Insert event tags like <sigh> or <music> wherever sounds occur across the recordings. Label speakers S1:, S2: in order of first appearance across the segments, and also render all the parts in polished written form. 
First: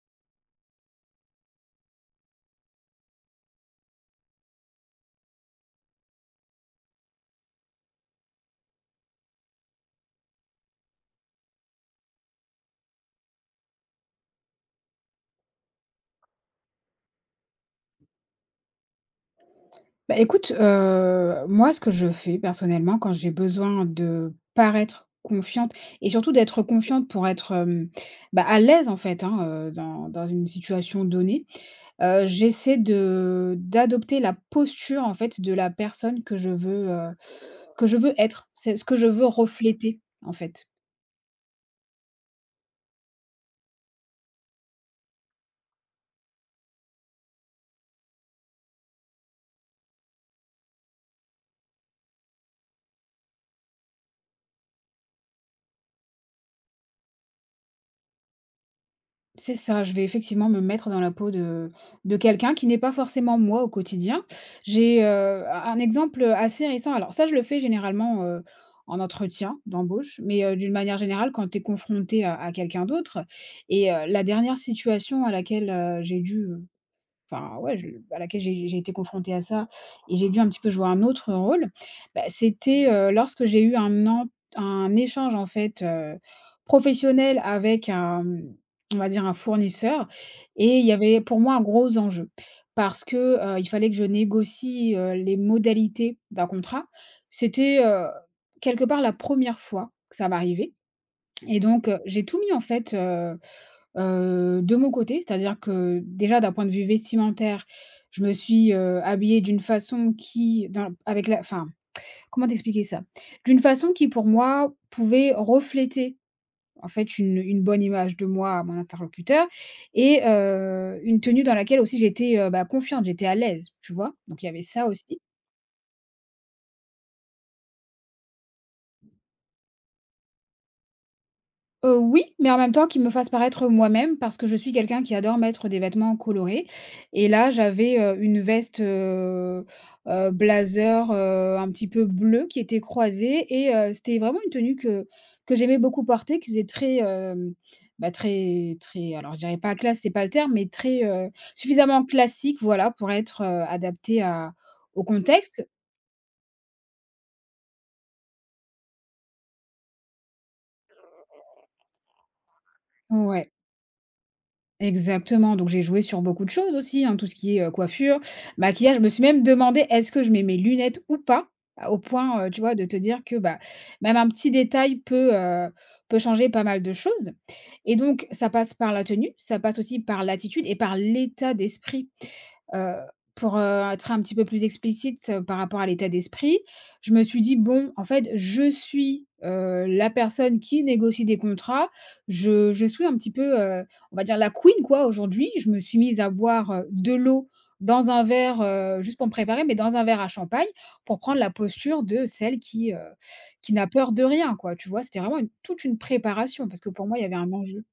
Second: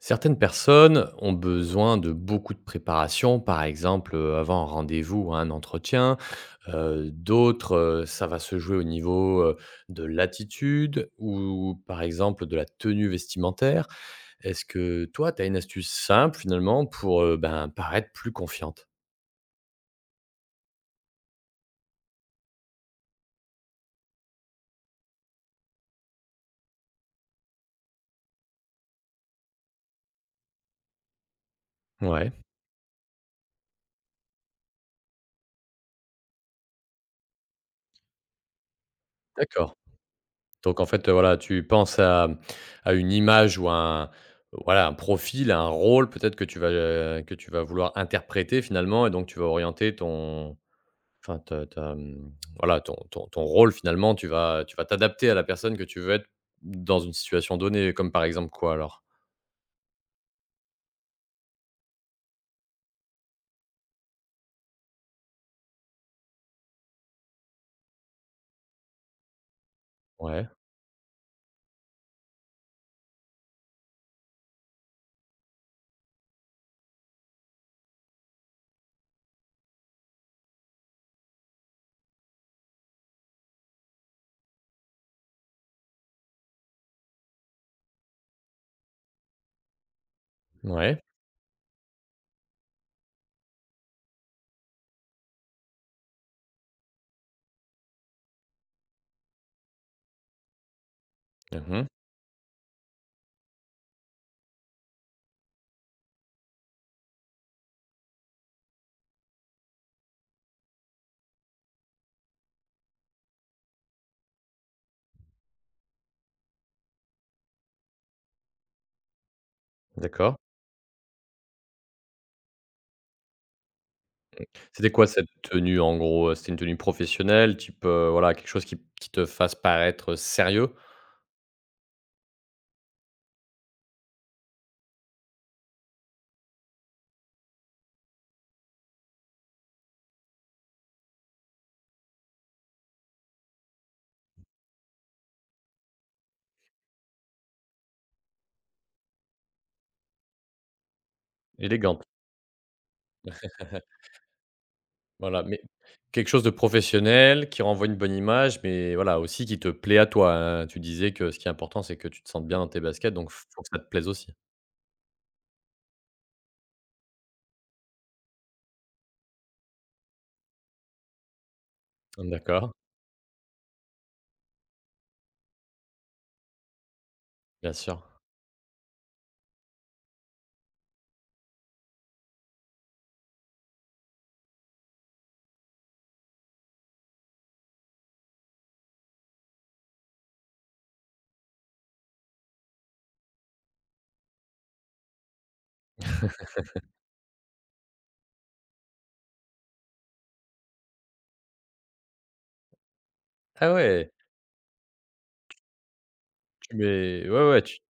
S1: Certaines personnes ont besoin de beaucoup de préparation, par exemple avant un rendez-vous ou un entretien. D'autres, ça va se jouer au niveau de l'attitude ou par exemple de la tenue vestimentaire. Est-ce que toi, tu as une astuce simple finalement pour ben, paraître plus confiante.
S2: Moi, ce que je fais personnellement quand j'ai besoin de paraître confiante et surtout d'être confiante pour être, à l'aise hein, dans une situation donnée,
S1: Ouais.
S2: j'essaie de d'adopter la posture en fait de la personne que je veux être. C'est ce que je veux
S1: D'accord.
S2: refléter en fait.
S1: Donc en fait, voilà, tu penses à, à une image ou à un voilà, un profil, à un rôle peut-être que que tu vas vouloir interpréter finalement et donc tu vas orienter ton enfin voilà, ton rôle finalement, tu vas t'adapter à la personne que tu veux être dans une situation donnée, comme par exemple quoi alors?
S2: C'est ça, je vais effectivement me mettre dans la peau de quelqu'un qui n'est pas forcément moi au quotidien. J'ai, un exemple assez récent. Alors ça je le fais généralement, en entretien d'embauche, mais,
S1: Ouais,
S2: d'une manière générale quand tu es confronté à quelqu'un d'autre, et la dernière situation à laquelle, j'ai dû, Enfin ouais, je à laquelle j'ai été confrontée à ça et j'ai dû un petit peu jouer un autre rôle. Bah, c'était, lorsque j'ai eu un en un échange en fait, professionnel avec un, on va dire un fournisseur, et il y
S1: ouais.
S2: avait pour moi un gros enjeu. Parce que, il fallait que je négocie, les modalités d'un contrat. C'était, quelque part la première fois que ça m'arrivait, et
S1: Mmh.
S2: donc, j'ai tout mis en fait, de mon côté, c'est-à-dire que déjà d'un point de vue vestimentaire, je me suis, habillée d'une façon qui dans avec la enfin, comment t'expliquer ça? D'une façon qui pour moi pouvait refléter en fait une bonne image de moi à mon interlocuteur, et
S1: D'accord.
S2: une tenue dans laquelle aussi j'étais, confiante, j'étais à l'aise, tu vois? Donc il y avait ça
S1: C'était quoi
S2: aussi.
S1: cette tenue en gros? C'était une tenue professionnelle type, voilà, quelque chose qui te fasse paraître sérieux?
S2: Oui, mais en même temps qu'il me fasse paraître moi-même, parce que je suis quelqu'un qui adore mettre des vêtements colorés, et là, j'avais, une veste, blazer, un petit peu bleue, qui était croisée, et c'était vraiment une tenue que j'aimais beaucoup porter, qui faisait très, très, alors je dirais pas classe, c'est pas le terme, mais très,
S1: Élégante.
S2: suffisamment classique, voilà, pour être,
S1: <laughs>
S2: adaptée à au
S1: Voilà, mais
S2: contexte.
S1: quelque chose de professionnel, qui renvoie une bonne image, mais voilà, aussi qui te plaît à toi, hein. Tu disais que ce qui est important, c'est que tu te sentes bien dans tes baskets, donc
S2: Ouais.
S1: faut que ça te plaise aussi.
S2: Exactement, donc j'ai joué sur beaucoup de choses aussi, hein, tout ce qui est, coiffure, maquillage. Je me suis même demandé: «Est-ce que je mets mes lunettes ou pas?» Au point, tu
S1: D'accord,
S2: vois, de te dire que, même un petit détail peut changer pas mal de choses,
S1: bien
S2: et
S1: sûr.
S2: donc ça passe par la tenue, ça passe aussi par l'attitude et par l'état d'esprit. Heu, pour être un petit peu plus explicite, par rapport à l'état d'esprit, je me suis dit: «Bon, en fait, je suis, la personne qui négocie des contrats». Je suis un petit peu, on va dire la queen quoi aujourd'hui. Je me suis mise à boire, de l'eau dans un verre, juste pour me préparer, mais dans un verre à champagne, pour prendre la posture de celle
S1: Ah
S2: qui n'a
S1: ouais,
S2: peur de rien quoi, tu vois? C'était vraiment une toute une préparation,
S1: tu
S2: parce que pour moi, il y
S1: mets
S2: avait
S1: ouais,
S2: un
S1: ouais, tu
S2: enjeu.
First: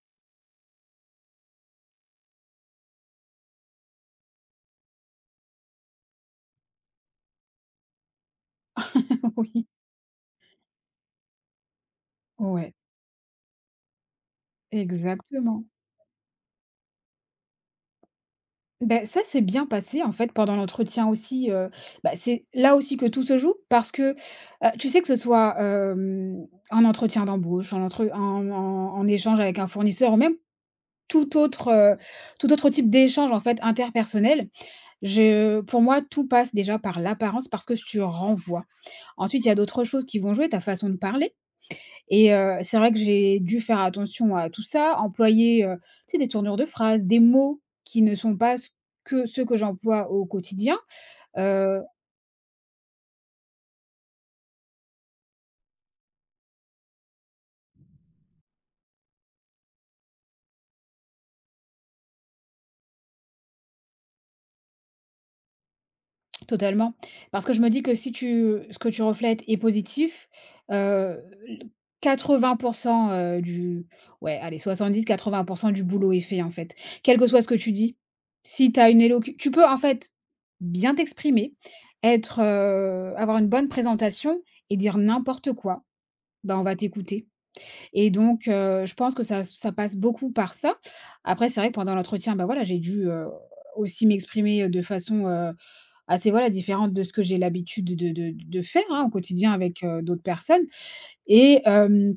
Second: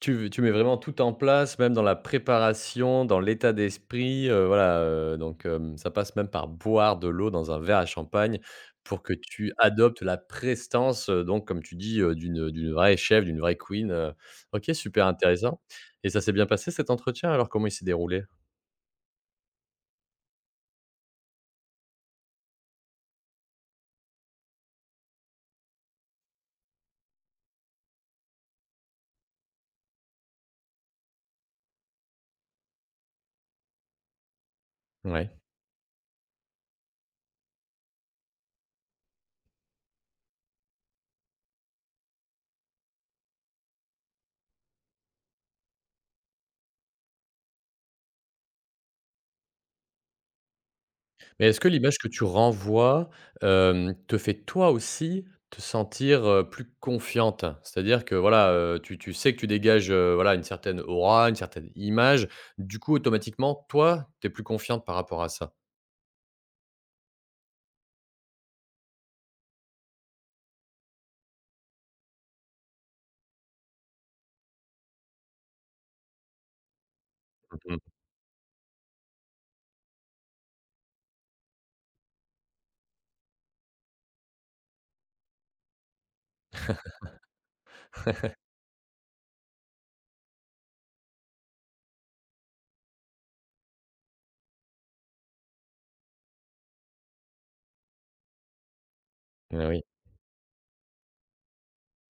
S1: Tu tu mets vraiment tout en place, même dans la préparation, dans l'état d'esprit, voilà, donc ça passe même par boire de l'eau dans un verre à champagne pour que
S2: <laughs>
S1: tu
S2: Oui.
S1: adoptes la prestance, donc comme tu dis, d'une
S2: Ouais,
S1: vraie chef, d'une vraie queen. OK, super intéressant
S2: exactement.
S1: et ça s'est bien passé cet entretien alors? Comment il s'est déroulé?
S2: Ben ça s'est bien passé en fait. Pendant l'entretien aussi, c'est là aussi que tout se joue, parce que, tu sais, que ce soit, en entretien d'embauche, en entre en en en échange avec un fournisseur, ou même tout autre, heu, tout autre type d'échange, en fait, interpersonnel.
S1: Ouais.
S2: Je Pour moi, tout passe déjà par l'apparence, parce que tu renvoies. Ensuite, il y a d'autres choses qui vont jouer, ta façon de parler, et c'est vrai que j'ai dû faire attention à tout ça, employer, tu sais, des tournures de phrases, des mots qui ne sont pas ce que ceux que j'emploie au quotidien.
S1: Mais est-ce que
S2: Euh,
S1: l'image que tu renvoies, te fait toi aussi te sentir, plus confiante? C'est-à-dire que voilà, tu sais que tu dégages, voilà une certaine aura, une certaine image. Du coup, automatiquement, toi, tu es plus confiante par rapport à ça?
S2: Totalement. Parce que je me dis que si tu ce que tu reflètes est positif, heu, l 80, heu, du ouais, allez 70-80 du boulot est fait, en fait. Quel que soit ce que tu
S1: Mmh mh.
S2: dis, si tu as une élocu tu peux, en fait, bien t'exprimer, avoir une bonne présentation et dire n'importe quoi, ben on va t'écouter, et donc je pense que ça passe beaucoup par ça. Après c'est vrai que pendant l'entretien, ben voilà, j'ai dû, aussi m'exprimer, de façon, différente de ce que j'ai l'habitude de faire, hein, au quotidien
S1: Eh oui.
S2: avec, d'autres personnes, et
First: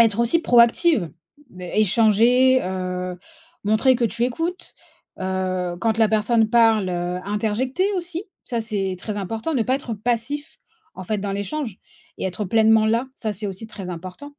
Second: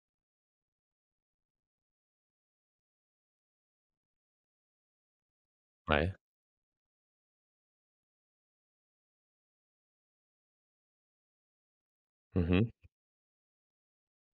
S2: être aussi proactive, échanger, montrer que tu écoutes, quand la
S1: Ouais.
S2: personne parle, interjecter aussi, ça c'est très important, ne pas être passif, en fait, dans l'échange, et être
S1: Mmh.
S2: pleinement là, ça c'est aussi très important.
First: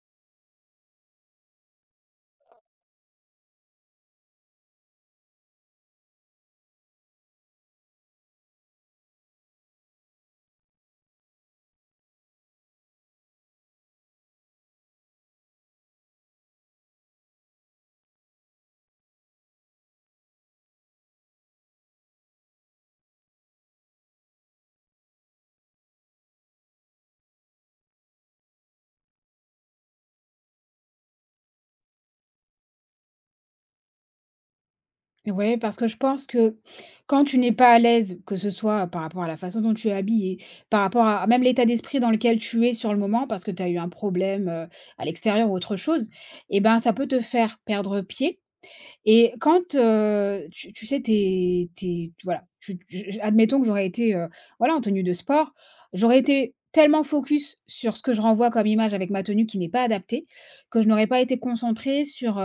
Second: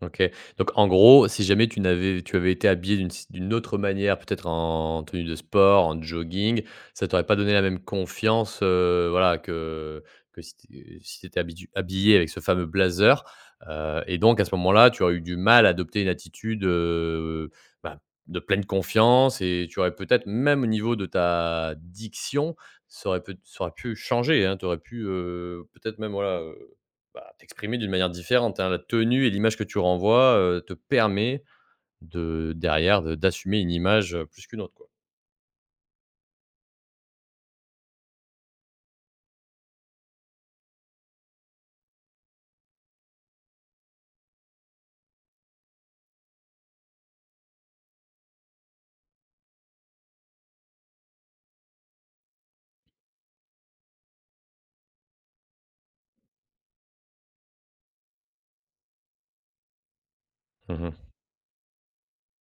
S1: OK. Donc en gros, si jamais tu avais été habillé d'une si, d'une autre manière, peut-être en tenue de sport, en jogging, ça t'aurait pas donné la même confiance, voilà, que si tu si étais habillé avec ce fameux blazer, et donc à ce moment-là, tu aurais eu du mal à adopter une attitude, bah, de pleine confiance et tu aurais peut-être même au niveau de ta diction, ça aurait pu changer, hein. Tu aurais pu, peut-être même, voilà, bah, t'exprimer d'une manière différente, hein. La tenue et l'image que tu renvoies, te permet de derrière de d'assumer une image, plus qu'une autre, quoi.
S2: Ouais, parce que je pense que quand tu n'es pas à l'aise, que ce soit par rapport à la façon dont tu es habillé, par rapport à même l'état d'esprit dans lequel tu es sur le moment, parce que tu as eu un problème à l'extérieur ou autre chose, et ben ça peut te faire perdre pied. Et quand tu, voilà, admettons que j'aurais été voilà, en tenue de sport, j'aurais été tellement focus sur ce que je renvoie comme image avec ma tenue qui n'est pas adaptée, que je
S1: Mmh.
S2: n'aurais pas été concentrée sur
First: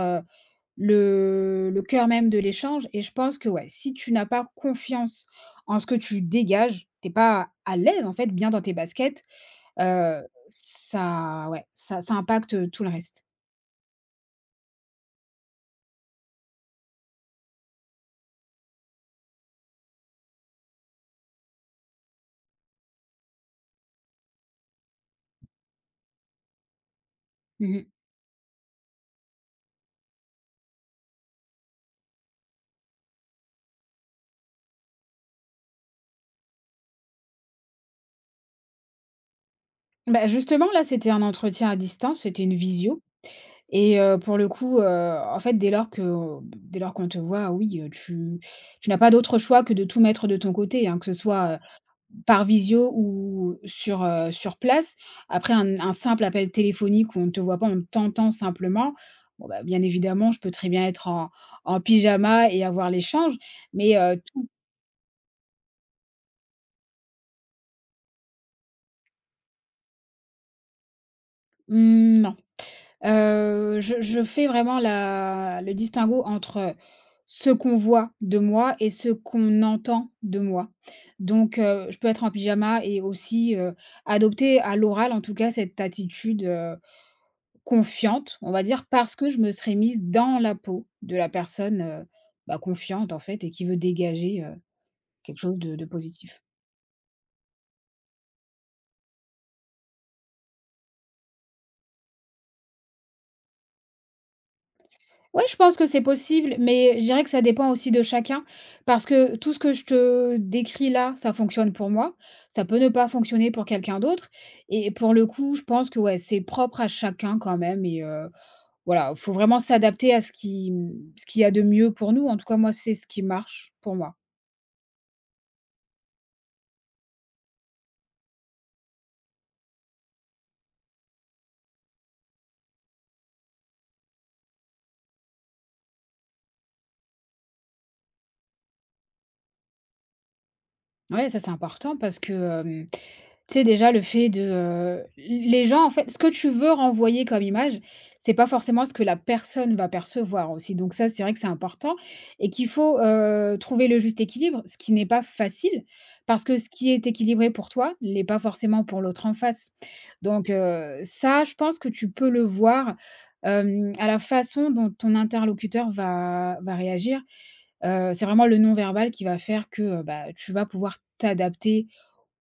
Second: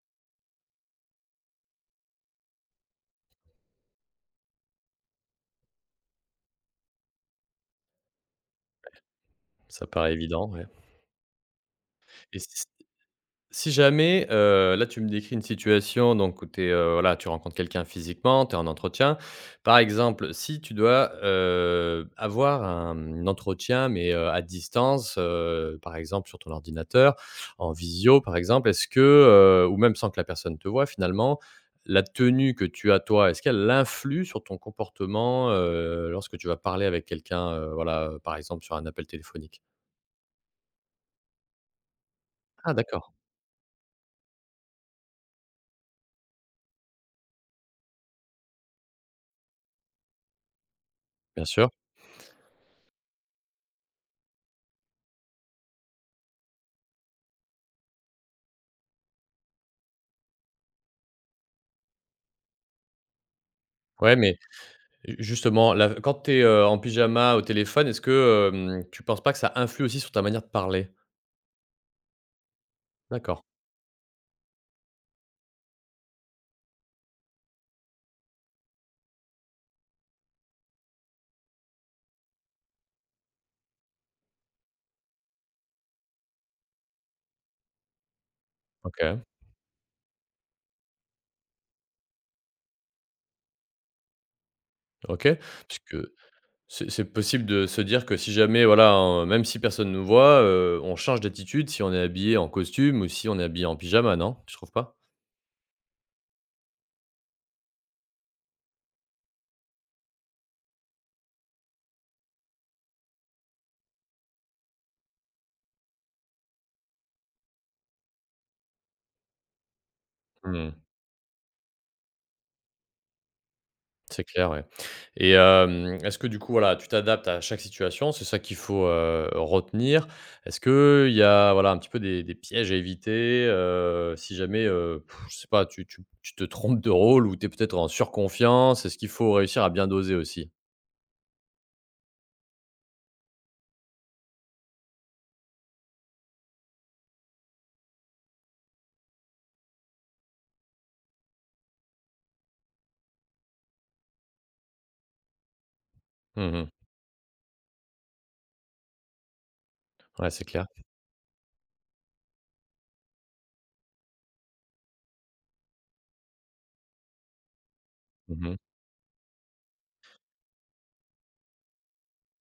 S2: le cœur même de l'échange, et je pense que, ouais, si tu n'as pas confiance en ce que tu dégages, t'es pas à l'aise, en fait, bien dans tes baskets,
S1: Ça paraît
S2: heu,
S1: évident, ouais.
S2: ça ouais, ça
S1: et si
S2: impacte tout le reste.
S1: Si jamais, là, tu me décris une situation donc où tu es, voilà, tu rencontres quelqu'un physiquement, tu es en entretien. Par exemple, si tu dois, avoir un entretien mais, à distance, par exemple sur ton ordinateur, en
S2: Mmh.
S1: visio par exemple, ou même sans que la personne te voie finalement, la tenue que tu as toi, est-ce qu'elle influe sur ton comportement, lorsque tu vas parler avec quelqu'un, voilà, par exemple sur un appel téléphonique?
S2: Bah, justement, là, c'était un entretien à distance, c'était une
S1: Ah
S2: visio,
S1: d'accord,
S2: et pour le coup, dès lors que, dès lors qu'on te voit, oui, tu n'as pas d'autre choix que de tout mettre de ton côté, hein, que ce
S1: bien
S2: soit
S1: sûr.
S2: par visio ou sur, sur place. Après un simple appel téléphonique où on ne te voit pas, on t'entend simplement, bon, bah, bien évidemment, je peux très bien être en en pyjama et avoir l'échange, mais
S1: Ouais mais
S2: tout
S1: justement, la quand tu es, en pyjama au téléphone, est-ce que, tu penses pas que ça influe aussi sur ta manière de parler?
S2: mmh, non.
S1: D'accord,
S2: Je fais vraiment la le distinguo entre ce qu'on voit de moi et ce qu'on entend de moi. Donc je peux être en pyjama et aussi, adopter à l'oral, en tout cas, cette attitude confiante, on va dire, parce
S1: OK,
S2: que je me serais mise dans la peau de la personne, confiante en fait, et qui veut dégager,
S1: OK.
S2: quelque chose de
S1: Puisque
S2: positif.
S1: c'est possible de se dire que si jamais, voilà, hein, même si personne nous voit, on change d'attitude si on est habillé en costume ou si on est habillé en pyjama, non? Tu trouves pas?
S2: Ouais, je pense que c'est possible, mais je dirais que ça dépend aussi de chacun, parce que tout ce que je te décris là, ça fonctionne pour moi, ça peut ne pas fonctionner pour quelqu'un d'autre, et pour le coup, je pense que, ouais, c'est propre à chacun quand même. Et voilà, faut vraiment s'adapter à ce qui,
S1: Mmh.
S2: ce qu'il y a de mieux pour nous. En tout cas, moi, c'est ce qui marche pour moi.
S1: C'est clair, ouais et est-ce que du coup, voilà, tu t'adaptes à chaque situation? C'est ça qu'il faut, retenir. Est-ce qu'il y a, voilà, un petit peu des pièges à éviter, si jamais, je sais pas, tu te trompes de rôle ou tu es peut-être en surconfiance? Est-ce qu'il faut réussir à bien doser aussi?
S2: Ouais, ça, c'est important, parce que, tu sais, déjà le fait de, les gens en fait ce que tu veux renvoyer comme image, c'est pas forcément ce que la personne va percevoir aussi. Donc ça, c'est vrai que c'est important, et qu'il faut, trouver le juste équilibre, ce qui n'est pas facile, parce que
S1: Mmh.
S2: ce qui est équilibré pour toi, n'est pas forcément pour l'autre en face.
S1: Ouais, c'est
S2: Donc,
S1: clair.
S2: ça, je pense que tu peux le voir, à la façon dont ton interlocuteur va réagir. C'est vraiment
S1: Mmh.
S2: le non-verbal qui va faire que, tu vas pouvoir t'adapter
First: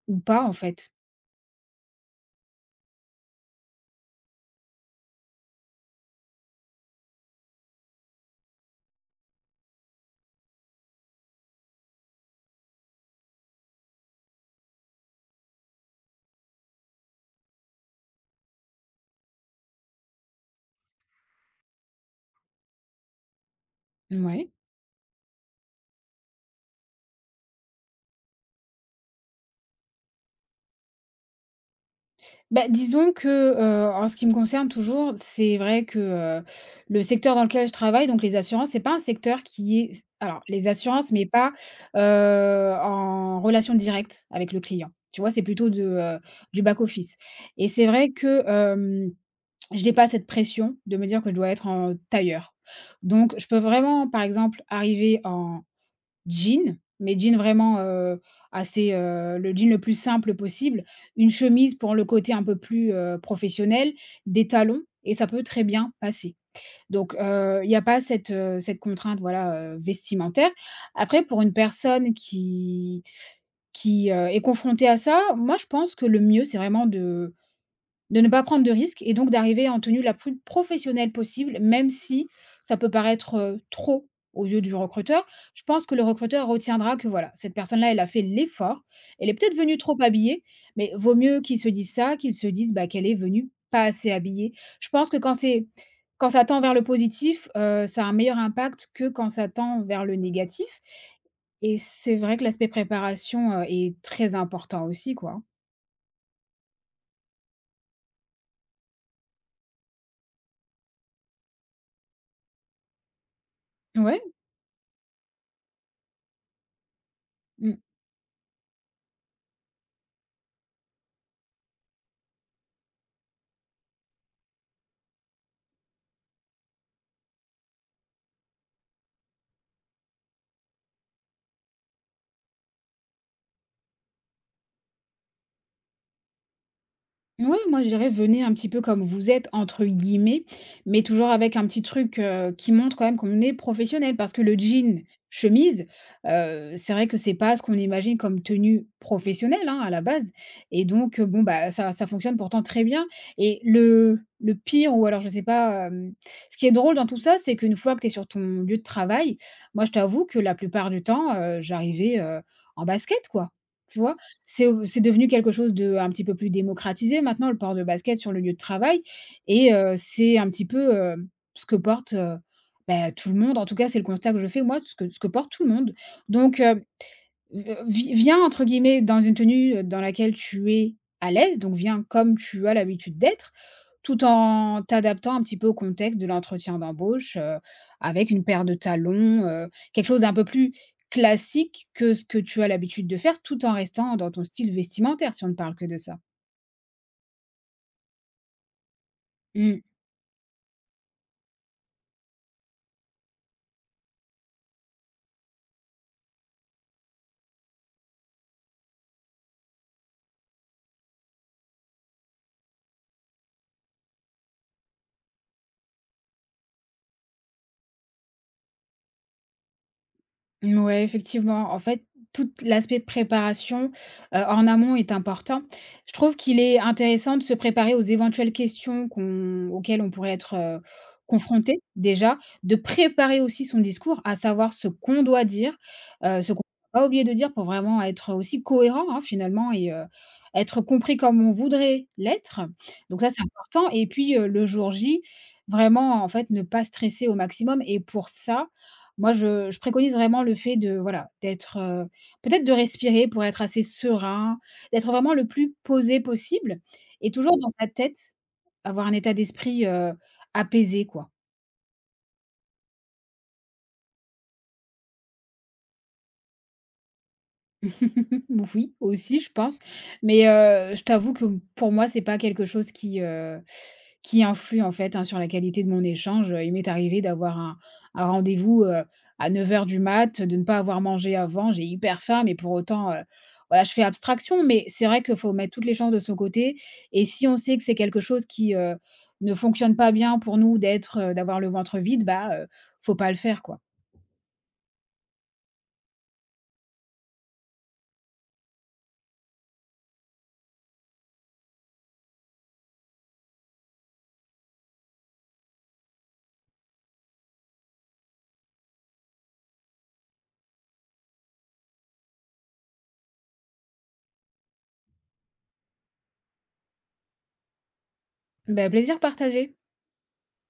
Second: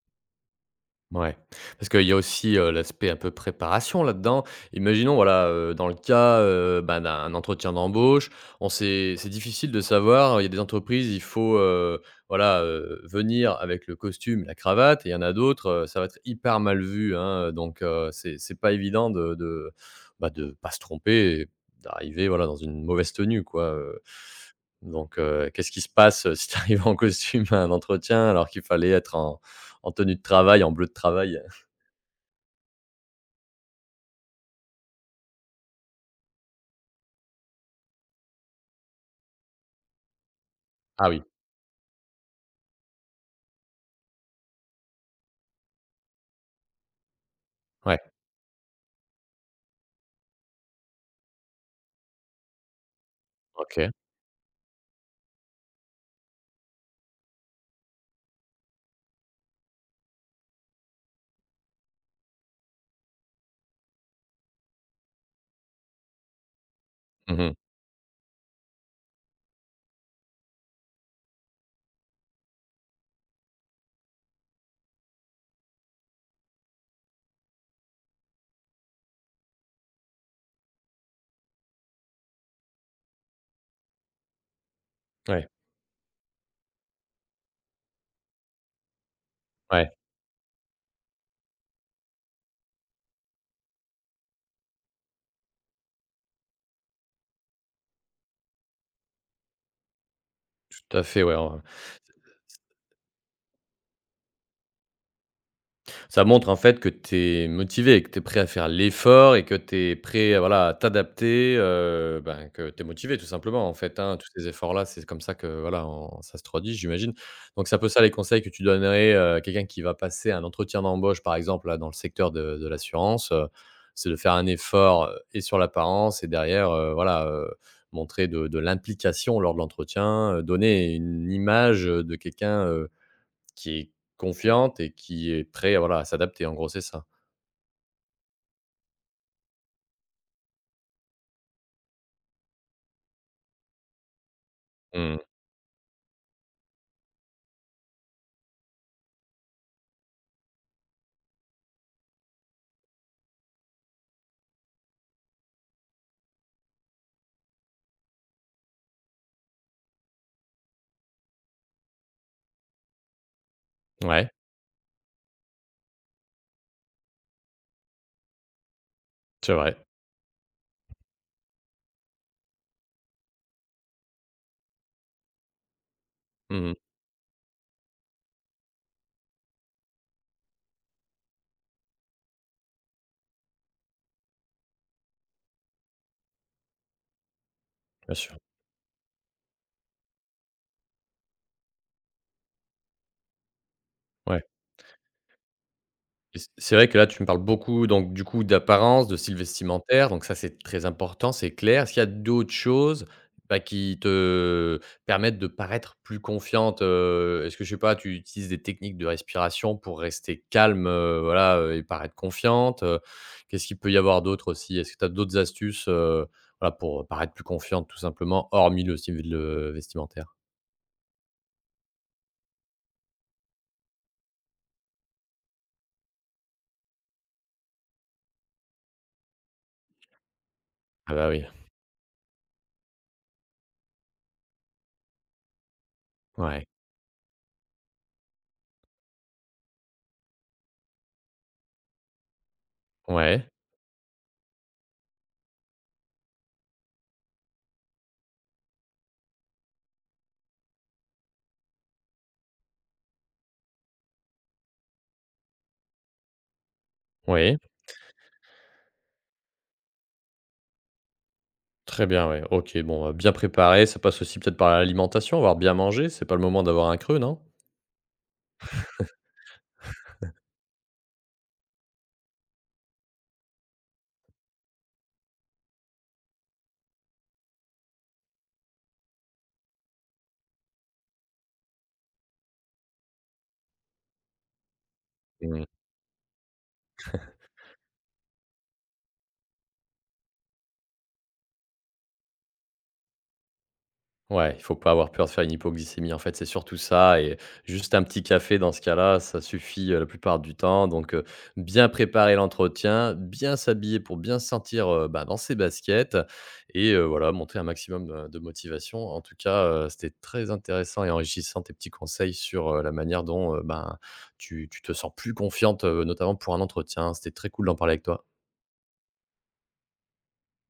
S2: ou pas, en fait.
S1: Ouais, parce qu'il y a aussi, l'aspect un peu préparation là-dedans. Imaginons voilà, dans le cas, bah, d'un entretien d'embauche, on sait c'est difficile de savoir, il y a des entreprises, il faut, voilà, venir avec le costume, la cravate et il y en a d'autres, ça va être hyper mal vu, hein, donc c'est pas évident bah, de pas se tromper et d'arriver, voilà, dans une mauvaise tenue, quoi,
S2: Ouais.
S1: donc qu'est-ce qui se passe, si tu arrives en costume à un entretien alors qu'il fallait être en tenue de travail, en bleu de travail?
S2: Bah, disons que, en ce qui me concerne toujours, c'est vrai que, le secteur dans lequel je travaille, donc les assurances, c'est pas un secteur qui est alors les
S1: Ah
S2: assurances,
S1: oui,
S2: mais pas, heu, en relation directe avec le client. Tu vois? C'est plutôt du back office, et c'est vrai
S1: ouais,
S2: que, je n'ai pas cette pression de me dire que je dois être en tailleur. Donc je peux
S1: OK.
S2: vraiment, par exemple, arriver jean, mais jean vraiment, le jean le plus simple possible, une chemise pour le côté un peu plus, professionnel, des talons, et ça peut très bien passer. Donc,
S1: Mmh mh.
S2: il n'y a pas cette, cette contrainte, voilà, vestimentaire. Après pour une personne qui est confrontée à ça, moi je pense que le mieux c'est vraiment de ne pas prendre de risques, et donc d'arriver en tenue la plus professionnelle possible, même si ça peut paraître, trop aux yeux du recruteur.
S1: Ouais,
S2: Je pense que le recruteur retiendra que voilà, cette personne-là, elle a fait l'effort. Elle est peut-être venue
S1: ouais,
S2: trop habillée, mais vaut mieux qu'il se dise ça, qu'il se dise, bah, qu'elle est venue pas assez habillée. Je pense que quand ça tend vers le positif, ça a un meilleur impact que quand ça tend vers le négatif,
S1: tout à fait, ouais, en
S2: et c'est vrai que l'aspect préparation, est très important aussi, quoi.
S1: Ça montre en fait que tu es motivé, que tu es prêt à faire l'effort et que tu es prêt, voilà, à t'adapter, ben, que tu es motivé tout simplement en fait, hein. Tous
S2: Ouais,
S1: ces efforts-là, c'est comme ça que, voilà, on ça se traduit j'imagine. Donc c'est
S2: mmh.
S1: un peu ça les conseils que tu donnerais, à quelqu'un qui va passer un entretien d'embauche par exemple là dans le secteur de l'assurance, c'est de faire un effort, et sur l'apparence et derrière, voilà, montrer de l'implication lors de l'entretien, donner une image, de quelqu'un, qui est confiante et qui est prêt à, voilà, à s'adapter en gros, c'est ça?
S2: Oui, moi je dirais: «Venez un petit peu comme vous êtes» entre guillemets, mais toujours avec un petit truc, qui montre quand même qu'on est professionnel. Parce que le jean
S1: Mmh.
S2: chemise, c'est vrai que c'est pas ce qu'on imagine comme tenue professionnelle, hein, à la base, et donc bon, bah, ça fonctionne pourtant très bien. Et le pire, ou alors je sais pas, ce qui est drôle dans tout ça, c'est qu'une fois que tu es sur ton lieu de travail, moi je t'avoue que la plupart du temps, j'arrivais, en basket quoi, tu vois?
S1: Ouais,
S2: C'est devenu quelque chose de un petit peu plus démocratisé maintenant, le port de basket sur le lieu de travail,
S1: c'est
S2: et
S1: vrai.
S2: c'est un petit peu, ce que porte, tout le monde. En tout cas, c'est le constat que je fais moi, ce que porte tout le monde, donc
S1: Mmh.
S2: V vi viens entre guillemets dans une tenue, dans laquelle tu es à l'aise, donc viens comme tu as l'habitude d'être, tout en t'adaptant un petit peu au contexte de l'entretien d'embauche,
S1: Bien
S2: avec
S1: sûr.
S2: une paire de talons, quelque chose d'un peu plus classique que ce que tu as l'habitude de faire, tout en restant dans
S1: Ouais.
S2: ton style vestimentaire, si on ne parle que de ça.
S1: Et c'est vrai que là, tu me parles beaucoup donc du coup d'apparence, de style
S2: Mmh.
S1: vestimentaire, donc ça, c'est très important, c'est clair. Est-ce qu'il y a d'autres choses, bah, qui te permettent de paraître plus confiante? Est-ce que, je sais pas, tu utilises des techniques de respiration pour rester calme, voilà, et paraître confiante? Qu'est-ce qu'il peut y avoir d'autre aussi? Est-ce que tu as d'autres astuces, voilà, pour paraître plus confiante tout simplement, hormis le style, vestimentaire?
S2: Ouais, effectivement. En fait, tout l'aspect préparation, en amont est important. Je trouve qu'il est intéressant de se préparer aux éventuelles questions qu'on auxquelles on pourrait être,
S1: Ah bah oui.
S2: confronté déjà, de préparer aussi son discours, à savoir ce qu'on doit dire, ce qu'on
S1: Ouais.
S2: n'a pas oublier de dire pour vraiment être aussi cohérent, hein, finalement, et être compris comme on voudrait l'être. Donc ça, c'est
S1: Ouais.
S2: important, et puis, le jour J, vraiment, en fait, ne pas stresser au maximum. Et pour ça moi, je préconise vraiment le fait de voilà, d'être, peut-être de respirer pour être assez serein, d'être vraiment le plus posé possible, et
S1: Oui.
S2: toujours dans sa tête, avoir un état d'esprit, apaisé, quoi.
S1: Très bien, ouais. OK, bon, bien préparé, ça passe aussi peut-être par l'alimentation, avoir bien mangé, c'est pas le moment d'avoir un creux, non?
S2: <laughs> Oui, aussi, je pense. Mais je t'avoue que pour moi, c'est pas quelque chose qui influe, en fait, hein, sur la qualité de mon échange. Il m'est arrivé d'avoir un rendez-vous, à 9 heures du mat, de ne pas avoir mangé avant. J'ai hyper faim, mais pour autant, voilà, je fais abstraction. Mais c'est vrai qu'il faut mettre toutes les chances de son côté, et si on sait que c'est quelque chose qui, ne fonctionne pas bien pour nous d'être, d'avoir le ventre vide, bah, faut pas le faire, quoi.
S1: Ouais, il faut pas avoir peur de faire une hypoglycémie. En fait, c'est surtout ça et juste un petit café dans ce cas-là, ça suffit, la plupart du temps. Donc, bien préparer l'entretien, bien s'habiller pour bien se sentir, bah, dans ses baskets et voilà, montrer un maximum, de motivation. En tout cas, c'était très intéressant et enrichissant tes petits conseils sur, la manière dont, ben, tu te sens plus confiante, notamment pour un entretien. C'était très cool d'en parler avec toi.
S2: Bah, plaisir partagé.